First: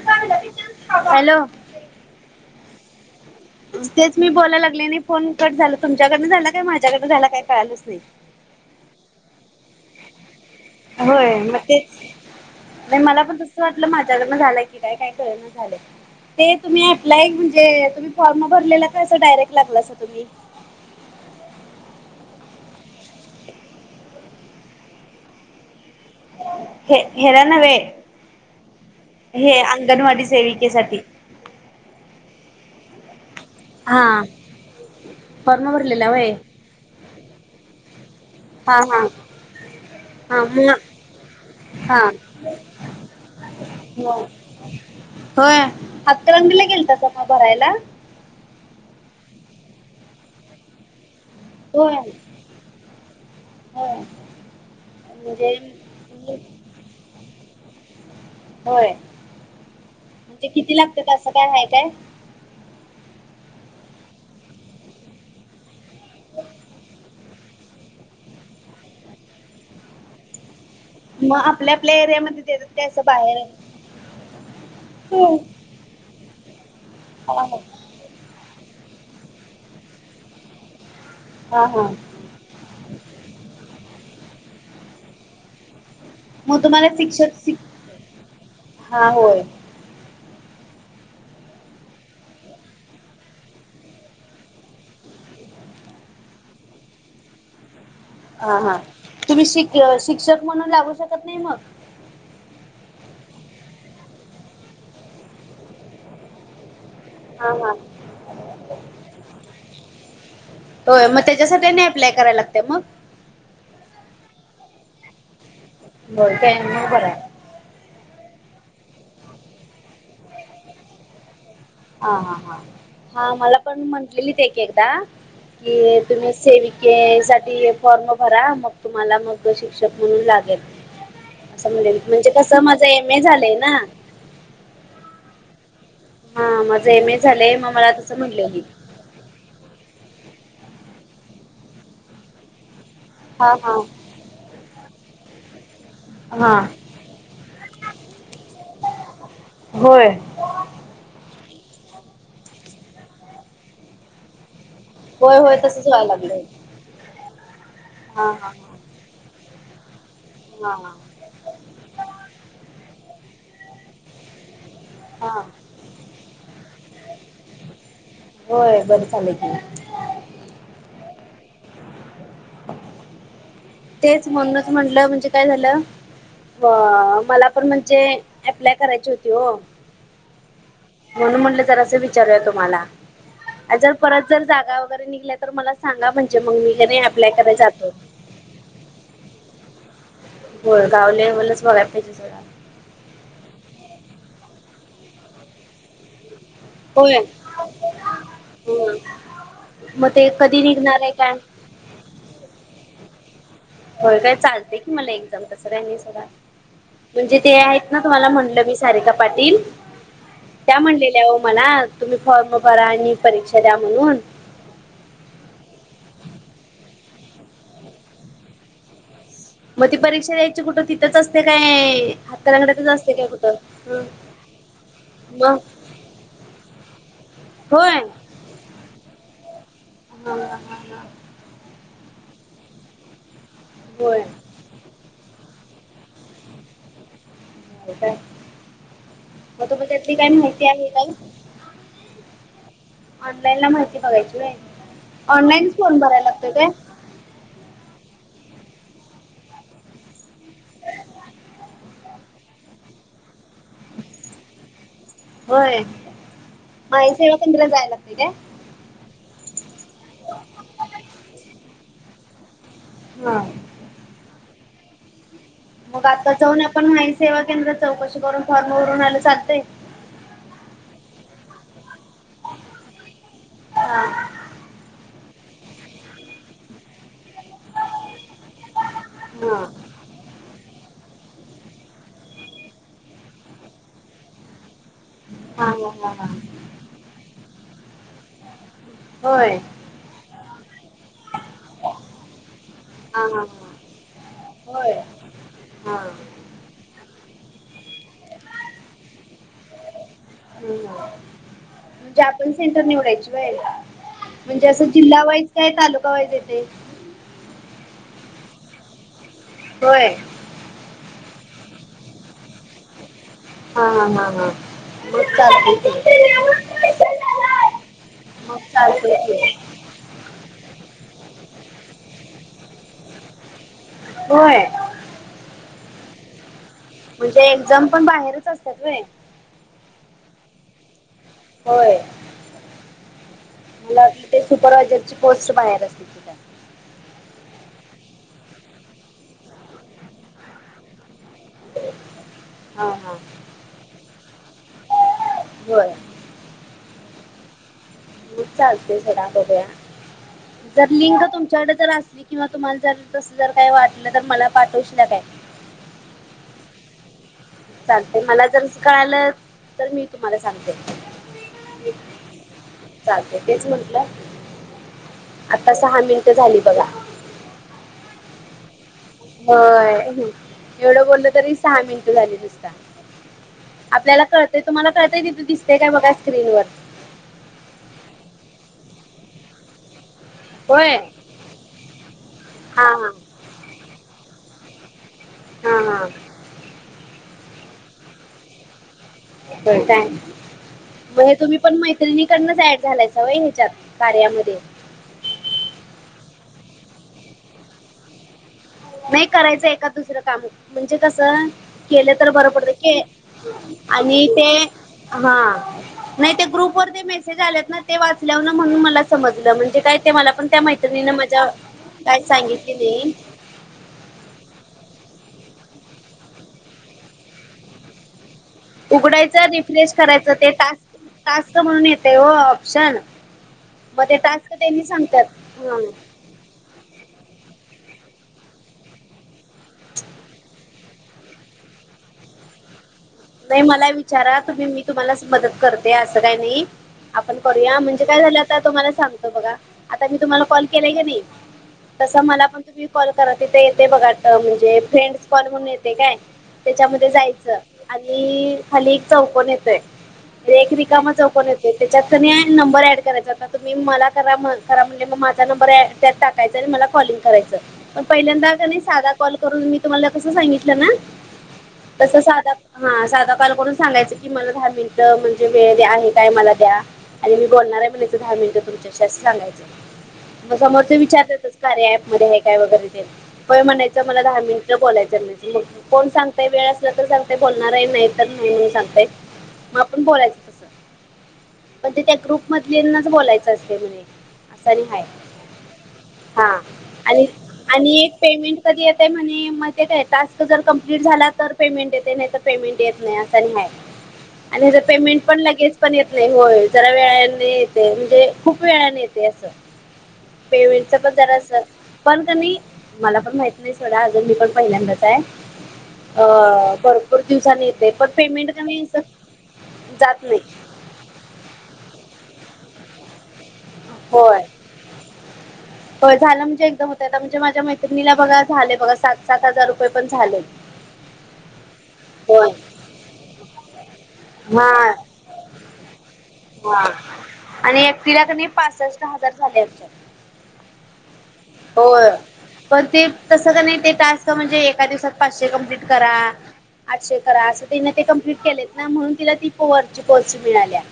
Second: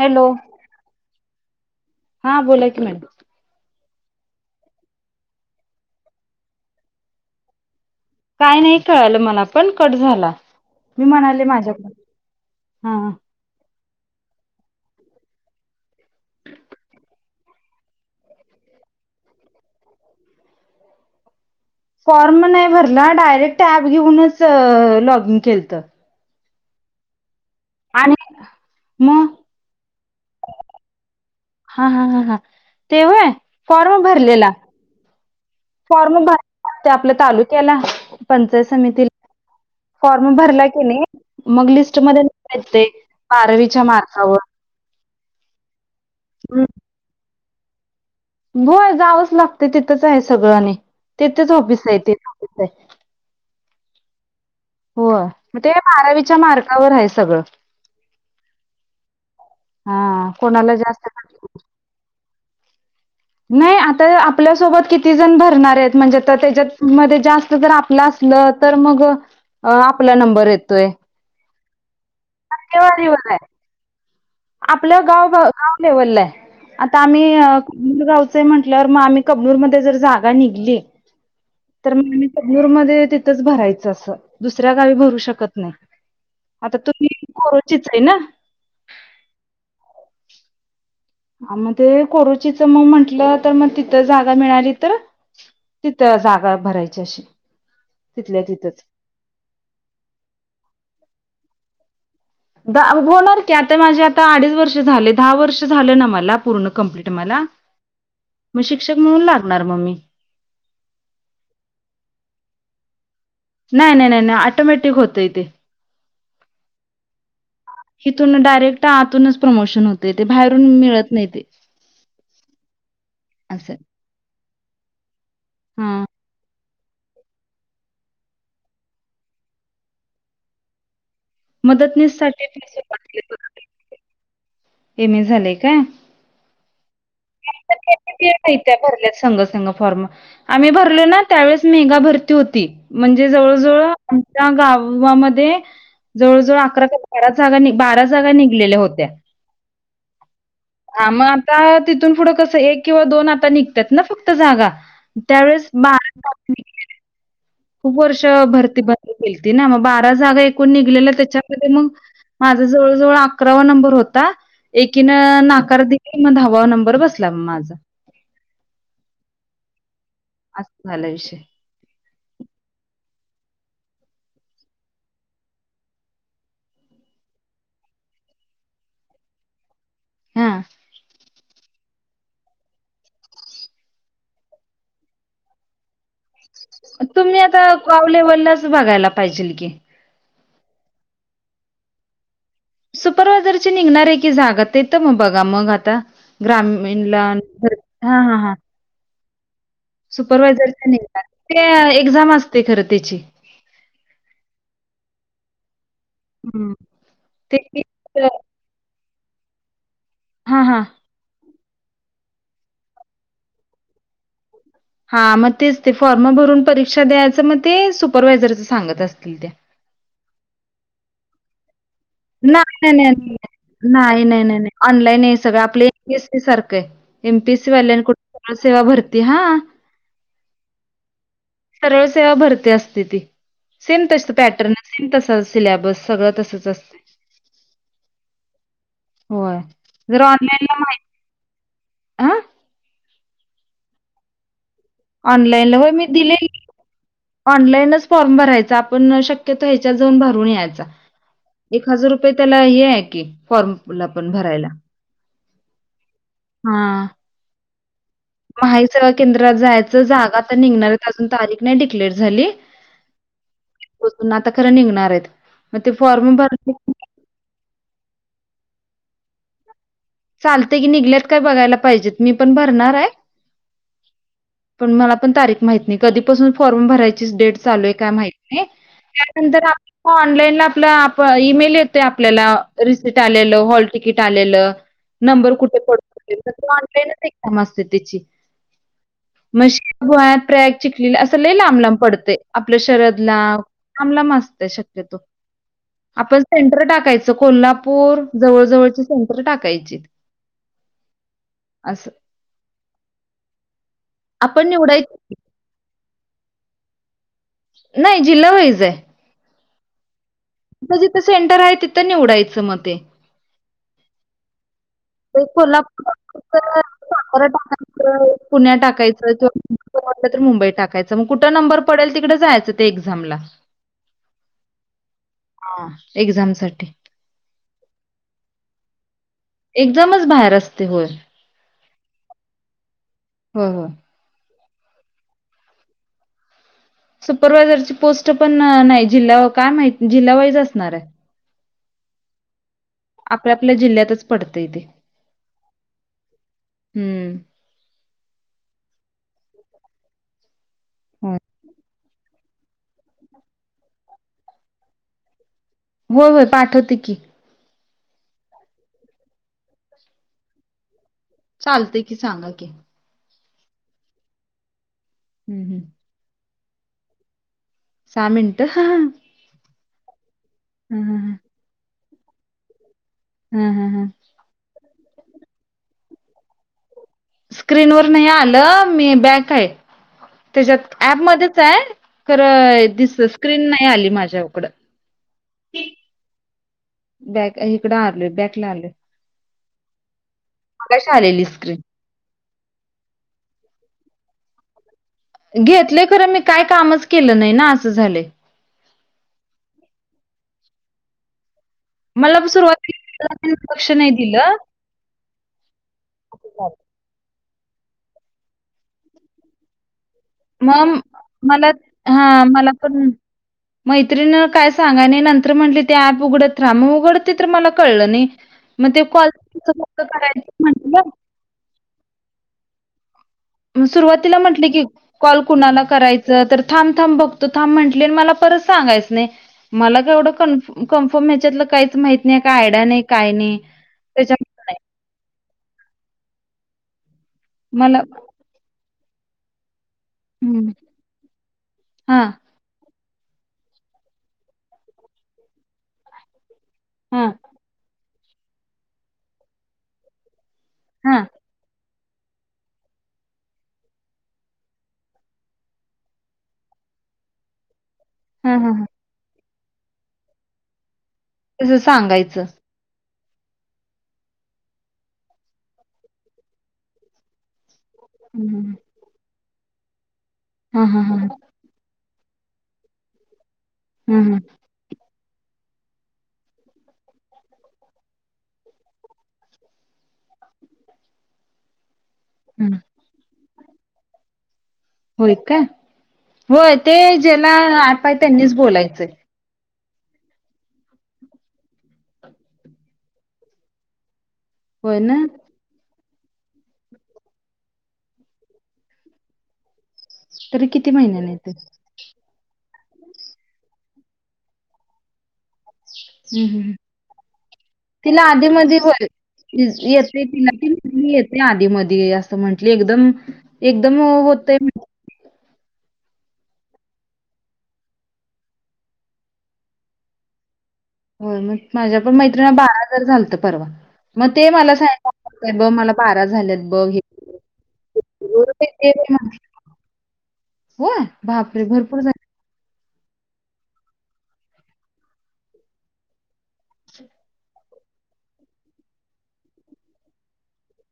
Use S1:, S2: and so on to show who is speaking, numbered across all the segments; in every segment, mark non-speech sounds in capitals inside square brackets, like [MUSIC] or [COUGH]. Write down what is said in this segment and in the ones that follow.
S1: Hello
S2: hello
S1: हा बोलाय की मॅ
S2: ह तेच मी बोलायला लाग नाही फोन कट झाल तुमच्याकडनं झाला काय माझ्याकडनं झाला काय कळालच नाही.
S1: काय नाही कळालं मला पण कट झाला. मी
S2: होय
S1: म्हणाले
S2: मग
S1: माझ्याकडून
S2: तेच
S1: हा
S2: मला पण त ं वाटलं माझ्याकडनं झालंय की काय काय कर झालं ते तुम्ही अप्लाय म्हणजे तुम्ही फॉर्म भरला का असं डायरेक्ट लागला तुम्ही?
S1: फॉर्म नाही भरला डायरेक्ट ऍप घेऊनच लॉगिन केलत.
S2: हे हेरा न वेळ
S1: आणि मग
S2: हे अंगणवाडी सेविकेसाठी
S1: हा हा हा हा तेव्हा आहे
S2: हा भरलेला
S1: फॉर्म
S2: व्हय
S1: भर आपल्या तालुक्याला पंचायत
S2: हा हा
S1: समितीला फॉर्म
S2: हा
S1: भरला
S2: मग
S1: की नाही मग लिस्ट
S2: हा
S1: मध्येयेत ते पारवीच्या मार्गावर
S2: हो हातकणंगले गेलतात नवं भरायला
S1: होय जावंच लागते तिथंच आहे सगळ्यांनी तिथेच ऑफिस आहे तेच ऑफिस आहे.
S2: हो
S1: हो मग ते बारावीच्या मार्गावर आहे सगळं.
S2: होय
S1: हा
S2: म्हणजे
S1: कोणाला
S2: किती लागत
S1: जास्त
S2: तं काय आहे काय.
S1: नाही आता आपल्यासोबत किती जण भरणार आहेत म्हणजे तर त्याच्या मध्ये जास्त जर आपला. तर मग आपला नंबर येतोय.
S2: मग आपल्या आपल्या एरियामध्ये. देतात
S1: टक्के
S2: काय असं
S1: वारीवर
S2: बाहेर
S1: आहे आपल्या गाव.
S2: होय.
S1: दवले आता आम्ही
S2: हा
S1: अ.
S2: हा
S1: करगावचं म्हटलंवर मग आम्ही कबनूर मध्ये जर जागा निघली.
S2: हा हा.
S1: तर मग आम्ही चगनूर मध्ये तिथंच भरायचं असं दुसऱ्या गावी भरू शकत नाही.
S2: मग
S1: आता
S2: तुम्हाला
S1: तुम्ही
S2: शिक्षक शिक
S1: कोरोचीचे ना
S2: हा होय
S1: आ मध्ये कोरुचीच मग म्हंटलं तर मग तिथं जागा मिळाली तर तिथ जागा भरायची अशी. तिथल्या
S2: हा हा
S1: तिथंच
S2: तुम्ही शिक शिक्षक म्हणून लागू शकत नाही मग
S1: होणार की आता माझे आता अडीच वर्ष झाले दहा वर्ष झाले ना मला पूर्ण कंप्लीट. मला
S2: हा हा
S1: मग शिक्षक म्हणून लागणार मी.
S2: होय मग त्याच्यासाठी नाही अप्लाय करायला लागते मग?
S1: नाही नाही नाही नाही ऑटोमॅटिक होतंय तेे.
S2: [INAUDIBLE]
S1: तिथून डायरेक्ट आतूनच प्रमोशन होते ते बाहेरून मिळत नाही ते.
S2: हा हा हा हा मला
S1: असं
S2: पण म्हटलेली एकदा कि
S1: हा
S2: तुम्ही सेव साठी फॉर्म भरा मग तुम्हाला मग शिक्षक म्हणून लागेल. असं म्हणेल
S1: मदतनीस
S2: म्हणजे
S1: साठी
S2: कसं माझं एम ए झालंय ना.
S1: एम ए झालंय काय?
S2: हा माझं एम ए झालय म
S1: [INAUDIBLE] भरले संग संंग फॉर्म आम्ही भरलो ना त्यावेळेस मेगा भरती होती. म्हणजे
S2: हा
S1: जवळ
S2: हा
S1: जवळ आमच्या गावामध्ये
S2: हा
S1: जवळजवळ अकरा बारा जागा बारा जागा निघलेल्या होत्या.
S2: होय.
S1: ह मग आता तिथून पुढं कसं एक किंवा दोन आता निघतात ना फक्त जागा.
S2: होय होय
S1: त्यावेळेस
S2: तसंच व्हायला
S1: बारा
S2: लागलंय
S1: [INAUDIBLE] खूप वर्ष
S2: हा हा
S1: भरती बंद होलती ना मग बारा जागा एकूण
S2: हा हा
S1: निघलेल्या त्याच्या माझ्या जवळ जवळ अकरावा नंबर होता
S2: हा
S1: एकीनं आकार दिले मग धावा नंबर बसला माझा.
S2: होय बरं चालेल की.
S1: अस झालं विषय.
S2: तेच म्हणूनच म्हटलं म्हणजे काय झालं. व मला पण म्हणजे अप्लाय करायची होती हो.
S1: हा.
S2: म्हणून म्हटलं तर असं विचारूया तुम्हाला जर परत जर जागा वगैरे निघल्या तर मला सांगा म्हणजे मग मी अप्लाय करायला जातो.
S1: लेवलचा पण बघायला पाहिजेल की.
S2: हो गावले लेवल बघायला पाहिजे सोडा.
S1: सुपरवायझर ची निघणारे की जागा तेेत मग बघा मग आता ग्रामी नला हा हा हा.
S2: हो मग ते कधी निघणार आहे काय?
S1: त्या एक्झाम असते खरं त्याची.
S2: हो काय चालते की मला एक्झाम तसं काय नाही सोडा
S1: हम्म.
S2: म्हणजे ते आहेत ना तुम्हाला म्हटलं मी. सारिका पाटील
S1: हा
S2: त्या
S1: हा.
S2: म्ह दव मला तुम्ही फॉर्म भरा आणि परीक्षा द्या म्हणून.
S1: हा मग तेच ते फॉर्म भरून परीक्षा द्यायचं मग ते सुपरवायझरच सांगत असतील त्या.
S2: मग ती परीक्षा द्यायची कुठं तिथंच असते काय?
S1: नाय
S2: हातकलंगड्यातच
S1: नाय
S2: असते काय
S1: नाय.
S2: कुठं?
S1: नाय नाय नाय नाय ऑनलाईन आहे
S2: मग
S1: सगळं आपलं एम पी एस सी सारखं आहे एम पी एसी
S2: होय.
S1: वाल्या कुठ इ सेवा भरती हा.
S2: हा हा हा हा
S1: सरळ सेवा भरती असते ती सेम
S2: होय
S1: तस पॅटर्न सेम तस सिलेबस सगळं तसच असत.
S2: काय
S1: होय
S2: मग तुम्ही त्यातली
S1: जर
S2: काही
S1: ऑनलाईन ला
S2: आहे
S1: माहिती
S2: काय?
S1: आ
S2: ऑनलाईन ला माहिती बघायची होय ऑनलाईनच
S1: ऑनलाईनला होय
S2: फार्म
S1: मी
S2: भरायला लागतो
S1: दिलेली
S2: काय?
S1: ऑनलाईनच फॉर्म भरायचा आपण शक्यतो ह्याच्यात जाऊन भरून यायचा. एक हजार रुपये त्याला हे आहे की फॉर्म
S2: होय महा-ई-सेवा केंद्रात जायला लागते काय?
S1: महा- इ -सेवा केंद्रात जायच जागा आता निघणार अजून तारीख नाही डिक्लेअर झाली.
S2: हा.
S1: उचलून आता खरं निघणार आहेत मग ते
S2: आता
S1: फॉर्म भर
S2: जाऊन आपण माहिती सेवा केंद्रात चौकशी करून फॉर्मवररून आयलं चालतंय?
S1: चालते की निघल्यात काय बघायला पाहिजेत मी पण भरणार हाय
S2: हा हा
S1: पण मला पण तारिख माहित नाही कधीपसून फॉर्म भरायचा ची डेट चालू आहे का माहित नाही त्या नंतर आपल्याला ऑनलाईनला आपला आप ईमेल येतोय आपल्याला रिसीट आलेलं हॉल तिकीट आलेल. नंबर
S2: हा
S1: कुठे
S2: हा हा हा
S1: पडतोय ऑनलाईनच एक्झाम असते त्याची
S2: होय
S1: मशी गोह्यात प्रयाग चिकली असं लई लांब लांब पडतंय आपल्या
S2: हा
S1: शरदला
S2: हा हा
S1: लांब लांब असतोय
S2: होय
S1: शक्यतो
S2: हा
S1: आपण सेंटर टाकायचं कोल्हापूर जवळ जवळची सेंटर टाकायची. असं.
S2: म्हणजे आपण सेंटर निवडायची होय म्हणजे
S1: आपण
S2: असं
S1: निवडायच
S2: जिल्हा वाईज काय तालुका वाइज येतंय
S1: नाही जिल्हा वाईज हाय
S2: होय.
S1: जिथं जिथं सेंटर आहे तिथं निवडायचं मग ते.
S2: हा हा हा हा. मग
S1: एक
S2: चालतंय
S1: कोल्हापूर
S2: की.
S1: टाकायचं, सातारा टाकायचं,
S2: मग
S1: पुणे
S2: चालतंय
S1: टाकायचं
S2: की.
S1: किंवा सोप वाटलं तर मुंबई टाकायचं मग कुठं नंबर पडेल तिकडें जायचं ते एक्झामला
S2: होय.
S1: हा एक्झामसाठी.
S2: म्हणजे एक्झाम पण बाहेरच असतात होय.
S1: एक्झामच बाहेर असते होय.
S2: होय
S1: होय, होय.
S2: मला ते सुपरवायझरची पोस्ट बाहेर असते की काय.
S1: सुपरवायझर ची पोस्ट पण नाही जिल्हा काय माहिती जिल्हा वाईज असणार हाय.
S2: हा हा.
S1: आपल्या आपल्या जिल्ह्यातच पडतंय ते.
S2: बरं.
S1: हम्म
S2: मग चालतय सोडा बघुया जर लिंक
S1: होय.
S2: तुमच्याकडे जर असली किंवा तुम्हाला जर तसं जर काही वाटलं तर मला पाठवशील का काय.
S1: होय होय पाठवते की.
S2: चालतंय मला जर कळलं तर मी तुम्हाला सांगते
S1: चालतेय की सांगा की
S2: चालतय तेच म्हंटलं
S1: हं,
S2: आता
S1: हं.
S2: सहा मिनिट झाली बघा
S1: सहा मिनट हा
S2: होय एवढं बोललं
S1: हं.
S2: तरी सहा मिनिट झाली नुसता
S1: हा हा
S2: आपल्याला कळतंय तुम्हाला कळंतय तिथं दिसतेय काय बघा स्क्रीनवर
S1: स्क्रीन वर नाही आलं मी बॅक आहे त्याच्यात
S2: होय
S1: ऍपमध्येच आहे
S2: हा
S1: खरं
S2: हा
S1: दिस स्क्रीन नाही आली माझ्याकडं
S2: हा हा
S1: बॅक इकडं आलोय बॅकला आलय.
S2: मग हे
S1: आलेली
S2: तुम्ही पण
S1: स्क्रीन.
S2: माहिती सैनिकडनच ऍड झालायच व्हय ह्याच्यात कार्यामध्ये.
S1: घेतले खरं मी काय कामच केलं नाही ना असं झालं.
S2: नाही करायचं एका दुसरं काम म्हणजे कस केले तर
S1: मला
S2: बरं पडतय
S1: सुरुवातीला लक्ष नाही
S2: आणि ते
S1: दिलं.
S2: हा नाही ते ग्रुप वर ते मेसेज मेसेज आल्यात ना ते वाचल्यावर म्हणून मला समजलं म्हणजे काय मला पण त्या
S1: मग
S2: मैत्रिणीने मज्या
S1: मला
S2: काय सांगितलीली
S1: मैत्रीिण काय सांगाय नाही नंतर म्हटली ते ऍप उघडत राहा मग उघडतते तर मला कळलं नाही मग ते कॉल
S2: उघडायचं
S1: करायचं म्हटलं
S2: कास्त म्हणून येतेय हो ऑप्शन मग ते
S1: सुरुवातीला
S2: टास्क
S1: म्हंटले की
S2: त्यांनी सांगतात
S1: कॉल
S2: ह
S1: कुणाला करायच तर थांब थांब बघतो थांब म्हटली मला परत सांगायच नाही मलावढं कन कन्फर्म ह्याच्यातलं काहीच माहीत नाही काय आयड्या नाही
S2: नाही मला विचारा
S1: त्याच्यामुळे
S2: तुम्ही
S1: नाही
S2: मी तुम्हालाच मदत करते असं काही नाही आपण करूया
S1: मला
S2: म्हणजे काय झालं आता तुम्हाला सांगतो बघा आता मी तुम्हाला कॉल
S1: हम्म
S2: केलाय की नाही तस
S1: हा
S2: मला पण तुम्ही कॉल करा तिथे येते बघा म्हणजे फ्रेंड्स कॉल म्हणून येते काय त्याच्यामध्ये
S1: हा
S2: जायचं आणि खाली एक चौकन येतोय रेख र कामा
S1: हा
S2: चौ पण येते त्याच्यात क नंबर ऍड करायचा होता तुम्ही मला करा करा म्हणजे मग माझा नंबर ड त्या टा य मला कॉलिंग करायचं पहिल्यांदा
S1: हा
S2: का
S1: हा
S2: नाही
S1: हा
S2: साधा कॉल करून मी तुम्हाला कसं सांगितलं ना
S1: तसं
S2: तस
S1: सांगायचं
S2: साधा हा साधा काल करडून सांगायचं कि मला दहा मिनिटं म्हणजे वेळ द्या आहे काय मला द्या आणि मी बोलणार आहे म्हणे दहा मिनटं
S1: हा
S2: तुमच्याच सांगायचं समोर ते
S1: हा हा हा
S2: विचारत कार्याप मध्ये आहे काय वगैरे ते म्हणायचं मला
S1: हा
S2: दहा मिनिट बोलायचं म्ह कोण सांगतय वेळ असला तर सांग ते बोलणार आहे नाही तर नाही म्हणून सांगते मग आपण बोलायचं तसं पण ते त्या ग्रुप
S1: हा
S2: मधल्यानाच बोलायचं असते म्हणे असं नाहीहाय
S1: होय काय
S2: हा
S1: होय ते
S2: आणि
S1: ज्याला ऍप
S2: आणि
S1: आहे त्यांनीच
S2: पेमेंट कधी
S1: बोलायचंय
S2: येतय म्हणे म ते काय टास्क जर कंप्लीट झाला तर पेमेंट येते नाही तर पेमेंट येत नाही असं नाहीय आणि त्याचं
S1: होय ना
S2: पेमेंट पण लगेच पण येत नाही होय जरा वेळने येते म्हणजे खूप वेळाने येते असं
S1: तरी किती
S2: पेमेंटचा पण
S1: महिन्याने
S2: गराच
S1: येते
S2: पण क नाही मला पण माहित नाही सोडा अजर मी पण पहिल्यांदाच आहे
S1: हम्म हम्म
S2: अ भरपूर दिवसांनी येते पण
S1: तिला आधी
S2: पेमेंट
S1: म
S2: कमी असं जात
S1: येते
S2: नाही
S1: तिला ी येते आधी म असं म्हंटले एकदम एकदम होतय
S2: हो झालं म्हणजे एकदम होत आता म्हणजे माझ्या मैत्रिणीला बघा झाले बघा सात सात हजार रुपये पण झाले
S1: हो मग माझ्या पण मैत्रिणी
S2: होय
S1: बारा हजार झालत परवा मग ते
S2: हा
S1: मला सांय बघ मला बारा झाल्यात बघ हे
S2: एकटला पासष्ट हजार झाले
S1: होय भापरे भरपूर
S2: होय
S1: झा
S2: पण ते तसं का नाही ते टास्क म्हणजे एका दिवसात पाचशे कमप्लीट करा आठशे करा असं तिने ते कम्प्लीट केलेत ना म्हणून तिला ती पो वर कोर्स मिळाल्या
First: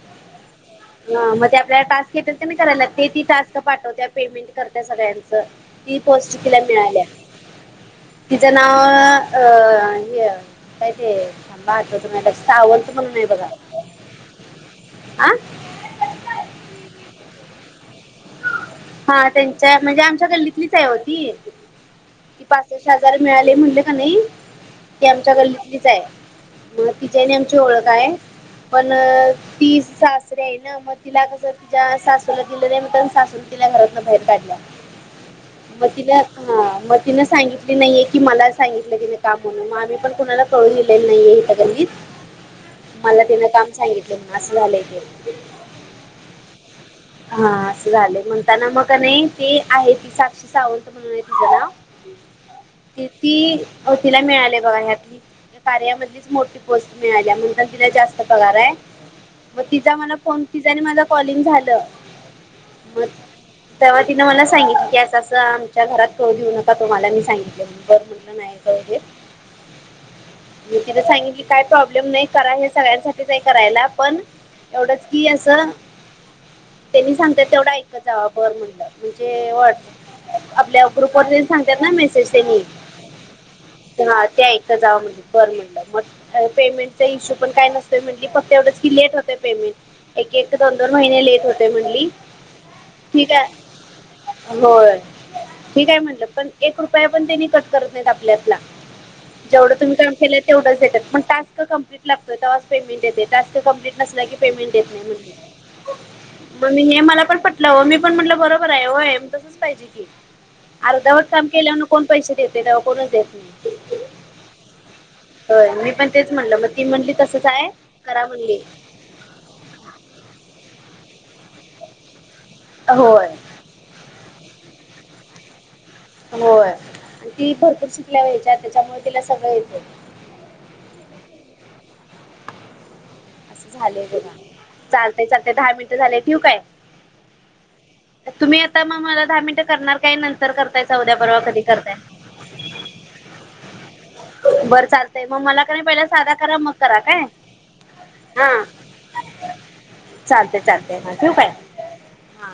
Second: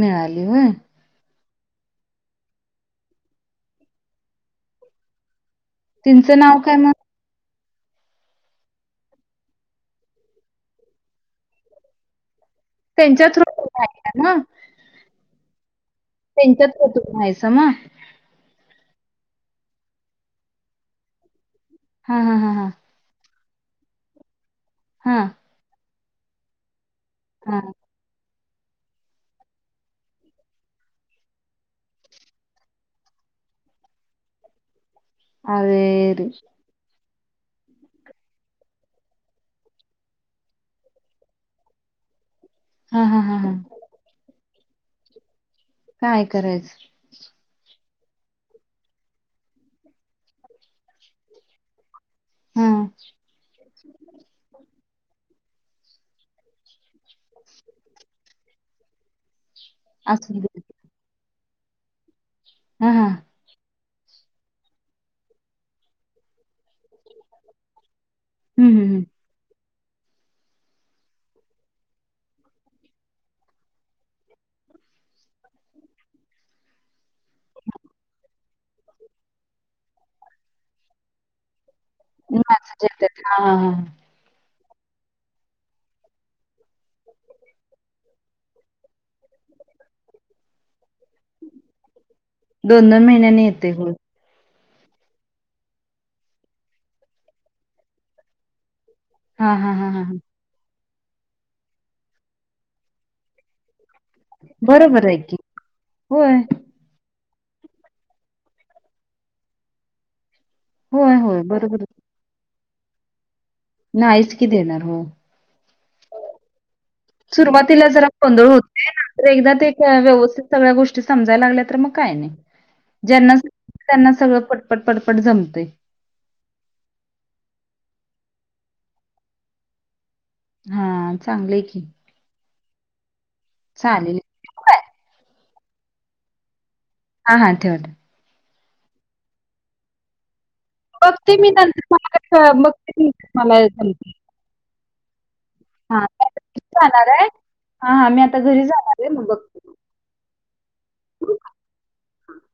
S1: मिळाली हो
S2: ह मग ते आपल्याला टास्क येते तर मी करायला लागते ती टास्क पाठवत पेमेंट सगळ्यांच ती पोस्
S1: त्यांचं नाव
S2: तिला
S1: काय मग?
S2: मिळाल्या तिचं नाव अ हे काय काय बटत सावंत म्हणून नाही
S1: त्यांच्या थ्रू
S2: बघा
S1: तुम्ही हायसा
S2: ह
S1: त्यांच्यात होतून्हायचं मग
S2: हा त्यांच्या म्हणजे आमच्या गल्लीतलीच आहे होती
S1: हा हा हा हा
S2: हजार मिळाले म्हणले का नाही ते
S1: हां
S2: आमच्या गल्लीलीच आहे ह तिच्या न आमची
S1: हां
S2: ओळखय पण ती सासरे आहे ना मग तिला कस तिच्या सासऱ्याला दिलं नाही म्ह ति घरात बाहेर काढ मग
S1: अरे
S2: तिला
S1: रे!
S2: म तिन सांगितली नाहीये की मला सांगितलं तिने का म्हण मग आम्ही पण कुणाला कळून दिलेलं नाहीये इथं गणीत
S1: हां हां
S2: मला
S1: हां
S2: तिन
S1: हां
S2: काम सांगितलं ना असं झालंय ते
S1: काय करायच
S2: हा झाले म्हणताना मग नाही ते आहे ती साक्षी सावंत म्हणून तुझं नाव
S1: हां
S2: ते ती अवतीिला मिळाले बघा ह्यातली कार्यामधलीच मोठी मि त जास्त पगार म ति मला फ
S1: असू दे
S2: तिच्याने माझं कॉलिंग झालं
S1: हां
S2: मग
S1: हां
S2: तेव्हा तिनं मला सांगितलं की असं असं आमच्या घरात तो देऊ नका तुम्हाला मी सांगितलं बर
S1: हं हं हं.
S2: नाहीक मी तिला सांगेन की काय प्रॉब्लेम नाही करा हे सगळ्यांसाठीच करायला पण एवढच की असं त्यांनी सांग तेवढा ऐक बर म्ह म्हणे आपल्या ग्रुप सग म
S1: मेसेज येतात. हां हां हां.
S2: हा ते ऐका जाव म्हण कर म्हणलं म पेमेंटचा इश्यू पण काय नसतय म्हंटली फक्त एवढंच की ट होतंय पेमेंट एक एक दोन दोन महिने लेट होते म्हणली
S1: दोन दोन महिन्याने येते ग
S2: होय मी काय म्हटलं पण एक रुपया पण त्यांनी कट करत नाहीत आपल्यातला
S1: हां हां
S2: जेवढं
S1: हां
S2: तुम्ही काम
S1: हां.
S2: केलंय तेवढंच देतात पण टस्क कम्प्लीट लागतो ते पेमेंट येते
S1: बरोबर आहे की. होय.
S2: [INAUDIBLE] णट मी पण म्हटलं बरोबर आहे तसच पाहिजे की
S1: होय,
S2: अर्धवर
S1: होय.
S2: काम केण
S1: बरोबर.
S2: पैसे देते तेव कोणच देत नाही
S1: नाही इच की देणार हो
S2: हो मी पण तेच म्हणल मग ती म्हणली तसच आहे करा म्हणली
S1: तर एकदा ते व्यवस्थित सगळ्या गोष्टी समजायला लागल्या तर मग काय नाही
S2: होय
S1: ज्यांना त्यांना सगळं पटपट पडपट जमते
S2: हो ती भरपूर शिकल्या वयच्या त्याच्यामुळे तिला सगळं येत
S1: हा चांगलंय की
S2: असं झालेय
S1: चालेल.
S2: बघ
S1: ठेवू काय?
S2: चालतय चालतय दहा मिनिटं झाले ठिव काय
S1: हा हां ठेवत
S2: तुम्ही आता मग मला दहा मिनटं करणार काय नंतर कर
S1: बघते मी न म क बघते मलाते
S2: बरं चालतंय मग मला क नाही पहिला साधा करा मग करा काय
S1: हा हा मी आता घरी जाणार आहे मग बघ
S2: चालते चालते म ठेव काय हा